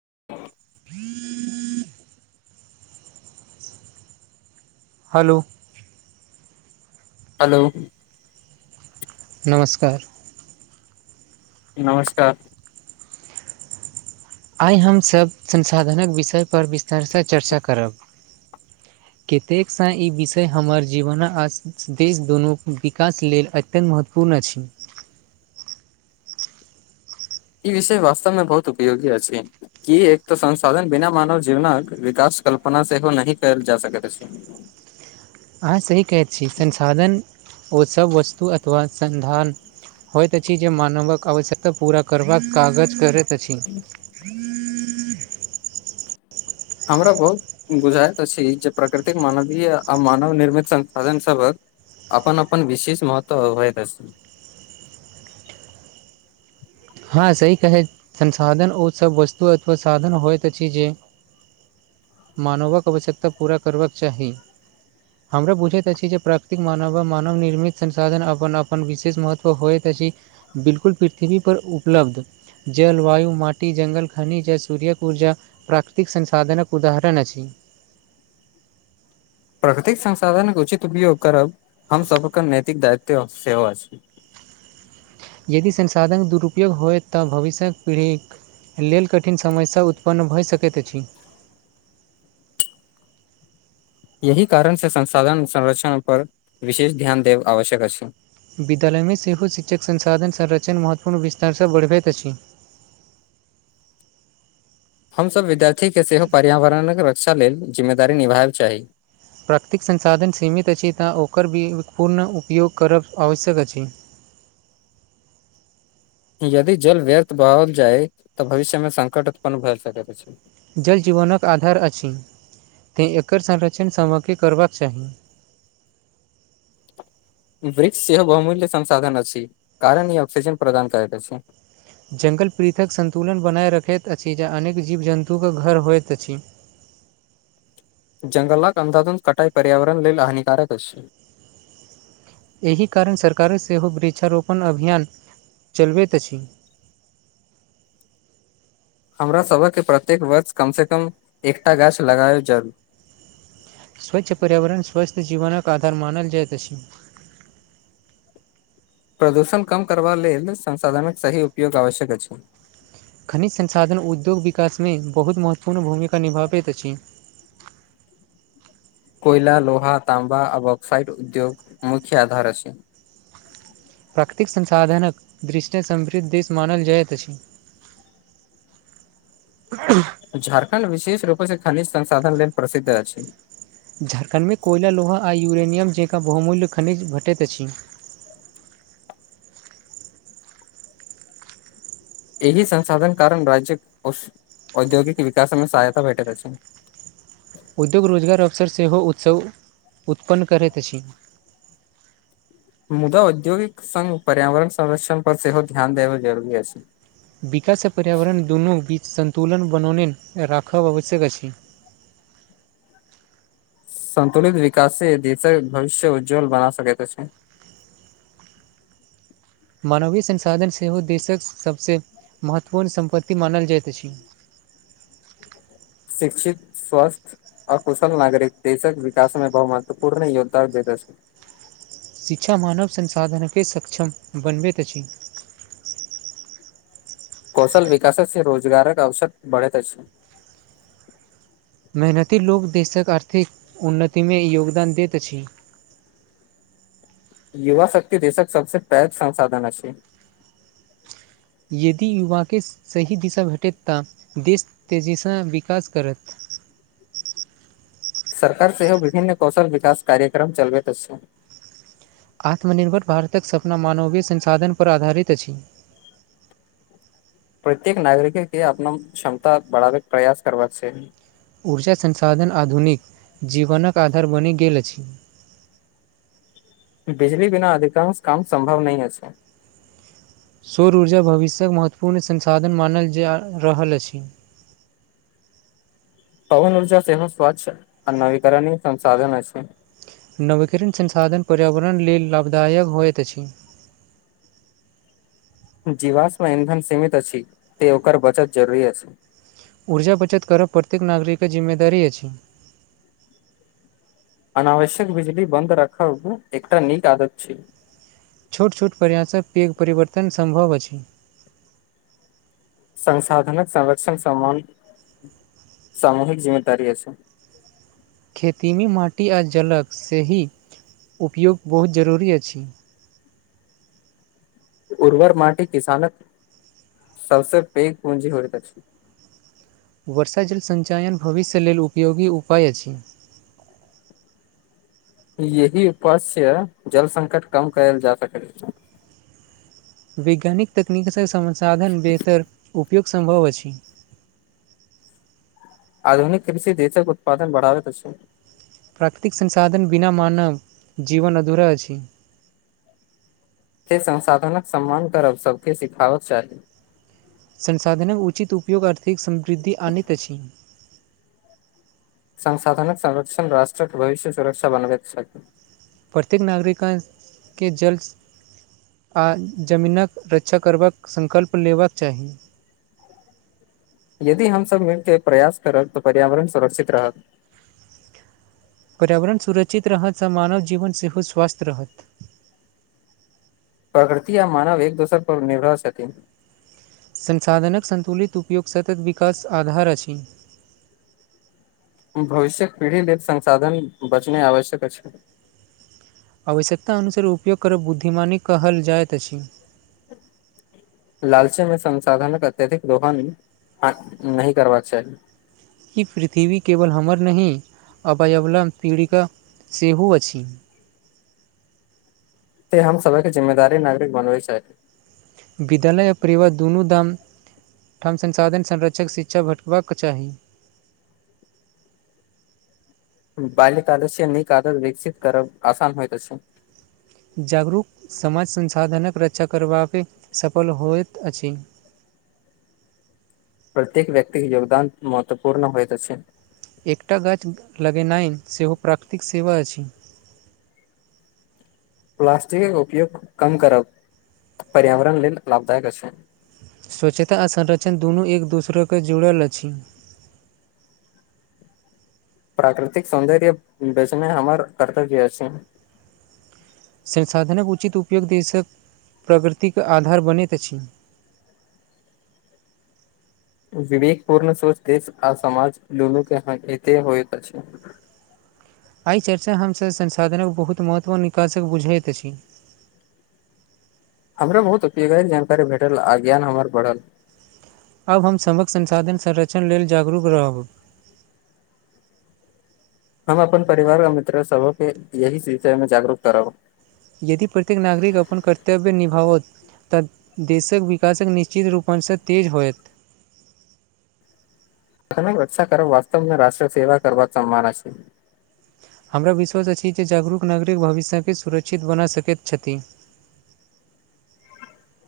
[inaudible] Hello hello नमस्कार नमस्कार आइ हमसभ संसाधनक विषय पर विस्तारसँ चर्चा करब। कतेकसँ ई विषय हमर जीवन आ देश दुनूक विकास लेल अछि। अत्यन्त महत्वपूर्ण अछि। ई विषय वास्तवमे बहुत उपयोगी अछि। की एक तऽ संसाधन बिना मानव जीवनक विकास कल्पना सेहो नहि कयल जा सकैत अछि। अहाँ सही कहैत छी संसाधन ओसभ वस्तु अथवा सन्धान होइत अछि जे मानवक आवश्यकता पूरा करबाक कागज करैत अछि। [inaudible] हमरा बहुत बुझायइत अछि जे प्राकृतिक मानवीय आ मानव निर्मित संसाधन सभक अपन अपन विशेष महत्व अबैत अछि। हँ सही कहैत संसाधन ओ सब वस्तु अथवा साधन होइत अछि जे मानवक आवश्यकता पूरा करबाक चाही। हमरा बुझैत अछि जे प्राकृतिक मानव आ मानव निर्मित संसाधन अपन अपन विशेष महत्व होयत अछि बिल्कुल पृथ्वी पर उपलब्ध जलवायु माटी जंगल खनिज सूर्यक ऊर्जा प्राकृतिक संसाधनक उदाहरण अछि। प्रकृतिक संसाधन के उचित उपयोग करब हम सबके नैतिक दायित्व सेहो अइछ यदि संसाधन के दुरुपयोग होय तऽ भविष्य्यक पीढ़ीके लेल कठिन समस्या उत्पन्न भऽ सकैत अइछ यही कारण से संसाधन संरक्षण पर विशेष ध्यान देब आवश्यक अइछ विद्यालयमें सेहो शिक्षक संसाधन संरक्षण महत्वपूर्ण विस्तारसँ बढ़बैत अछि हमसभ विद्यार्थीके सेहो पर्यावरणक रक्षा लेल जिम्मेदारी निभायै के चाही प्राकृतिक संसाधन सीमित अछि तऽ ओकर भी पूर्ण उपयोग करब आवश्यक अइछ यदि जल व्यर्थ बढ़ल जाय तऽ भविष्य में संकट उत्पन्न भए सकैत छय जल जीवनक आधार अछि तैँ एकर संरक्षण सबके करबाक चाही वृक्ष से बहुमूल्य संसाधन अछि कारण ई ऑकसिजन प्रदान करैत अइछ जंगल पीथक सन्तुलन बनाए रखैत अछि ज अनेक जीव जन्तुके घर होइत अइछ जगलक अंधातन कटाई पर्यरण लेल हानिकारक अ छै एहि कारण सरकारक सेहो वृक्षारोपण अभियान चलबैत अइछ हमरा सबके प्रत्येक वर्ष कमसँ कम एकटा गाछ लगाबब जरू स्वच्छ पर्यावरण स्वस्थ जीवनक आधार मानल जायत अछि प्रदूषण कम करबा लेल संसाधनके सही उपयोग आवश्यक अछि खनिज संसाधन उद्योग विकासमे बहुत महत्वपूर्ण भूमिका निभाबैत अइछ कोयला लोहा ताँबा आ बक्साइड उद्योग मुख्य आधार छय प्राकृतिक संसाधनक दृष्टि समृद्ध देश मानल जाइत अइछ झारखण्ड विशेष रूपे से खनिज संसाधन लेल प्रसिद्ध अइछ झारखण्ड में कोयला लोहा आ यूरेनियम जकाँ बहुल्य खनिज भेटैत अछि एहि संसाधन कारण राज्य औद्योगिक विकास में सहायता भेटैत अछि उद्योग रोजगार अवसर सेहो उत्सव उत्पन्न करैत अइछ मुदा औद्योगिक संघ पर्यावरण संरक्षण पर सेहो ध्यान देब जरुरी अछि छय विकास आ पर्यावरण दुनू बीच सन्तुलन बनौने राखब आवश्यक अइछ सन्तुलित विकास से देश भविष्य उज्ज्वल बना सक छय मानवीय संसाधन सेहो देशक सभसँ महत्वपूर्ण सम्पत्ति मानल जाइत अइछ शिक्षित स्वस्थ अकुशल नागरिक देशक विकासमे बहुमत्व पूर्ण योगदान दैत छय शिक्षा मानव संसाधनके सक्षम बनबैत अइछ कौशल विकास छै रोजगारक अबसर बढ़ैत छय मेहनती लोक देशक आर्थिक उन्नतिमे योगदान दैत अइछ युवा शक्ति देशक सबस पैघ संसाधन छय यदि युवा के सही दिशा भेटत ता देश तेजीसँ विकास करत सरकार सेहो विभिन्न कौशल विकास कार्यक्रम चलबैत छय आत्मनिर्भर भारतक सपना मानवीय संसाधनपर आधारित अइछ प्रत्येक नागरिक के अपना क्षमता बढ़ाबैके प्रयास करबाक चाही ऊर्जा संसाधन आधुनिक जीवनक आधार बनि गेल अइछ बिजली बिना अधिकांश काम संभव नहि छय सौर ऊर्जा भविष्यक महत्वपूर्ण संसाधन मानल जा रहल अइछ पहुन ऊर्जा सेहो स्वच्छ आ नवीकरण संसाधन छय नवीकरण संसाधन पर्यावरण लेल लाभदायक होइत अइछ जीवास्म ईंधन सीमित अछि ते ओकर बचत जरुररी अइछ ऊर्जा बचत करब प्रत्येक नागरिक के जिम्मेदारी अछि अनावश्यक बिजली बन्द राखब एकटा नीक आदत छय छोट छोट प्रयास स पेघ परिवर्तन संभवअछि संसाधन संरक्षण समान [unintelligible] सामूहिक जिम्मेदारी अछि खेतीमे माटि आ जलक सही उपयोग बहुत जरूरी अछि उर्वर माटी किसान क [unintelligible] सबस पैघ पूंजी होयत अछि वर्षा जल संचयन भविष्य लेल उपयोगी उपाय अछि ऐ ही उपाय स जल संकट कम कैल जा सकैत अछि वैज्ञानिक तकनीक सँ संसाधन बेहतर उपयोग सम्भव अछि आधुनिक कृषि देशक उत्पादन बढ़ावैत अछि प्राकृतिक संसाधन बिना मानब जीवन अधूरा अछि से संसाधनक सम्मान करब सबके सिखाबक चाही संसाधनक उचित उपयोग आर्थिक समृद्धि आनित अछि संसाधन संरक्षण राष्ट्र के भविष्य सुरक्षा बन बैक छन प्रत्येक नागरिक क जल आ जमीनक रक्षा करबाक सकल्प लेबाक चाही यदि हमसब मिलके प्रयास करब तऽ पर्यावरण सुरक्षित रहत पर्यावरण सुरक्षित रहत आ मानव जीवन सेहो स्वस्थ रहत प्रकृति आ मानव एक दोसर पर निर्भर छथिन संसाधनक सन्तुलित उपयोग सतत विकास आधार अछि भविष्यक पीढ़ी लेल संसाधन बचनाए आवश्यक अछि आवश्यकता अनुसार उपयोग करब बुद्धिमानी कहल जाइत अछि लालचे में संसाधने अत्यधिक दोहन नहि करबाक चाही ई पृथ्वी केवल हमर नहि अबयवला पीढ़ी क सेहो अछि ते हम सबे के जिम्मेदारी नागरिक बनबै चाहि विद्यालय आओ परिवार दुनू दाम ठाम संसाधन संरक्षक शिक्षा भटकबाक चाहि बाल्यकदस नीक आदत विकसित करब आसान होइत अछि जागरूक समाज संसाधन क रक्षा करबाक सफल होयत अछि प्रत्येक व्यक्ति के योगदान महत्वपूर्ण होयत अछि एकटा गाछ लगेनाई सेहो प्राकृतिक सेवा अछि प्लास्टिक उपयोग कम करब पर्यावरण लेल लाभदायक अछि स्वच्छता आ संरक्षण दुनू एक दोसराके जुड़ल अछि प्राकृतिक सौन्दर्य बेचना हमर कर्तग अछि संसाधनक उचित उपयोग देशक प्रगति क आधार बनैत अछि विवेक पूर्ण सोच देश आ समाज लोग के हाथे होइत अछि एहि चर्चा हमसभ संसाधनके बहुत महत्वपूर्ण निष्कर्ष बुझैत अछि हमरा बहुत उपयोग जानकारी भेटल आ ज्ञान हमर बढ़ल आब हम सभक संसाधन संरक्षण लेल जागरूक रहब हम अपन परिवार आ मित्र सब के यही विषय में जागरूक करब यदि प्रत्येक नागरिक अपन कर्तव्य निभावत तऽ देशक विकासके निश्चित रूपणसँ तेज होएत तने रक्षा करब वास्तवमे रष्ट्र सेव कर सम्मान अछि हमरा विश्वास अछि जे जागरूक नागरिक भविष्यके सुरक्षित बना सकैत छथि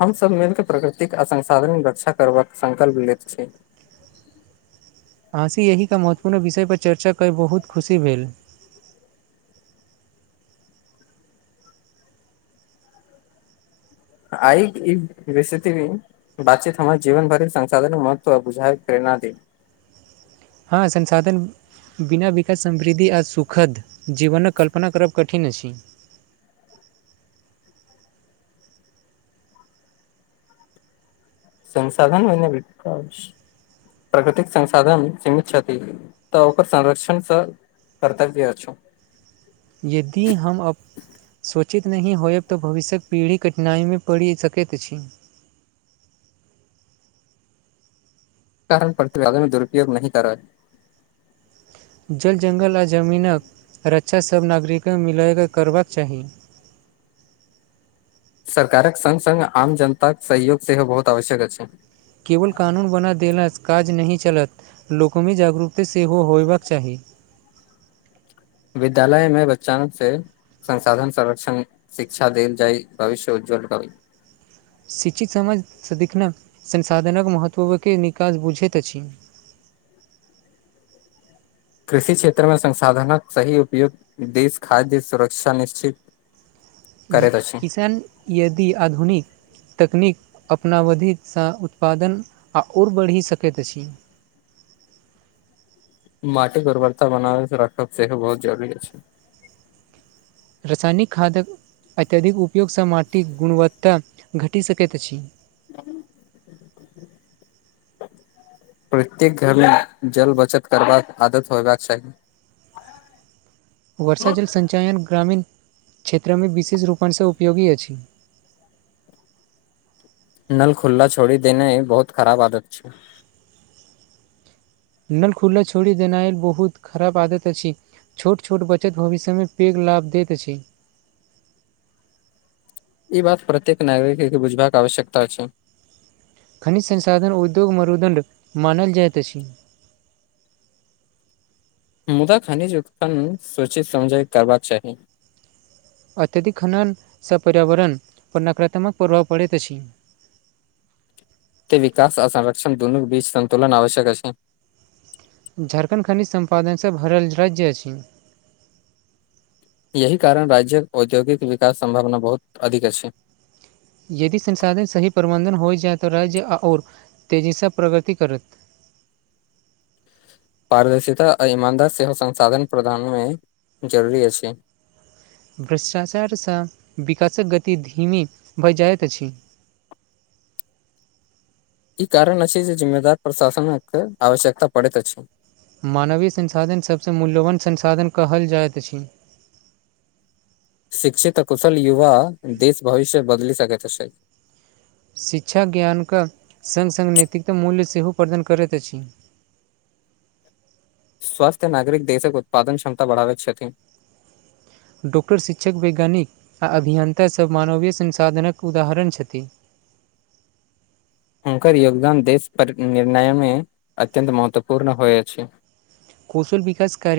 हमसभ मिलके प्रकृतिक आ संसाधन रक्षा करबाक संकल्प लेैत छी आहाँ सी एहिके महत्वपूर्ण विषय पर चर्चा कर बहुत खुशी भेल आइ ई बेसति [unintelligible] बातचीत हमर जीवन भर संसाधन महत्व बुझाय प्रेरणा दे हँ संसाधन बिना विकास समृद्धि आ सुखद जीवनक कल्पना करब कठिन अछि संसाधन होइ प्रकृतिक संसाधन सीमित छथि तऽ ओकर संरक्षणस कर्तव्य अछ यदि हम अब सोचित नहि होयब त भविष्यक पीढ़ी कठिनाइ में पड़ि सकैत अछि कारण प्रतिवादन मे दुरूपयग नहि कर रहै जल जंगल आ जमीनक रक्षा सभ नागरिक के मिलयके करबाक चाही सरकारक संग संग आम जनता के सहयोग सेहो बहुत आवश्यक अछि केवल कानून बना देला सँ काज नहि चलत लोको मे जागरूकता सेहो होयबाक चाही विद्यालय में बच्चानक से संसाधन संरक्षण शिक्षा देल जाय भविष्य उज्ज्वल त शिक्षित समाज सदिखने संसाधनक महत्व के निकास बुझैत अछि कृषि क्षेत्र में संसाधनक सही उपयोग देश खाद्य सुरक्षा निश्चित करैत अछि किसान यदि आधुनिक तकनीक अपनावधिसँ उत्पादन ओर बढ़ि सकैत अछि माटि के उर्वरता बनाबे राखब सेहो बहुत जरुरी अछि रासायनिक खादक अत्यधिक उपयोगसँ माटिक गुणवत्ता घटि सकैत अछि [inaudible] प्रत्येक घरमे जल बचत करबाक आदत होयबाक चाही वर्षा जल संचयन ग्रामीण क्षेत्रमे विशेष रूपणसँ उपयोगी अछि नल खुल्ला छोड़ी देनाए बहुत खराब आदत छै नल खुल्ला छोड़ी देनाय बहुत खराब आदत अछि छोट छोट बचत भविष्य मे पैघ लाभ दैत अछि ई बात प्रत्येक नागरिक के बुझबाक आवश्यकता छै खनिज संसाधन उद्योग मरुदण्ड मानल जाइत अछि मुदा खनिज उत्पन्न सोचित समझय करबाक चाही अत्यधिक खनन सँ पर्यावरण पर नकारात्मक प्रभाव पड़ैत अछि त विकास आ संरक्षण दुनू बीच संतुलन आवश्यक अछि झारखण्ड खनिज सम्पादन सँ भरल राज्य अछि यही कारण राज्यक औद्योगिक विकास सम्भावना बहुत अधिक अछि यदि संसाधन सही प्रबन्धन होइ जाय त राज्य ओर तेजी सँ प्रगति करत पारदर्शिता आ ईमानदार सेहो संसाधन प्रदान मे जरूरी अछि भ्रष्टाचारसँ विकासक गति धीमी भ जाइत अछि ई कारण अछि जे जिम्मेदार प्रशासन आवश्यकता पड़ैत अछि मानवीय संसाधन सभसँ मूल्यवान संसाधन कहल जाइत अछि शिक्षित कुशल युवा देश भविष्य बदलि सकैत अछ शिक्षा ज्ञान के संग संग नैतिक मूल्य सेहो प्रदान करैत अछि स्वास्थ्य नागरिक देशक उत्पादन क्षमता बढ़ावै छथि डॉक्टर शिक्षक वैज्ञानिक आ अभियन्ता सभ मानवीय संसाधनक उदाहरण छथि हुनकर योगदान देश पर निर्णय मे अत्यन्त महत्वपूर्ण होइ अछि कौशल विकास कार्य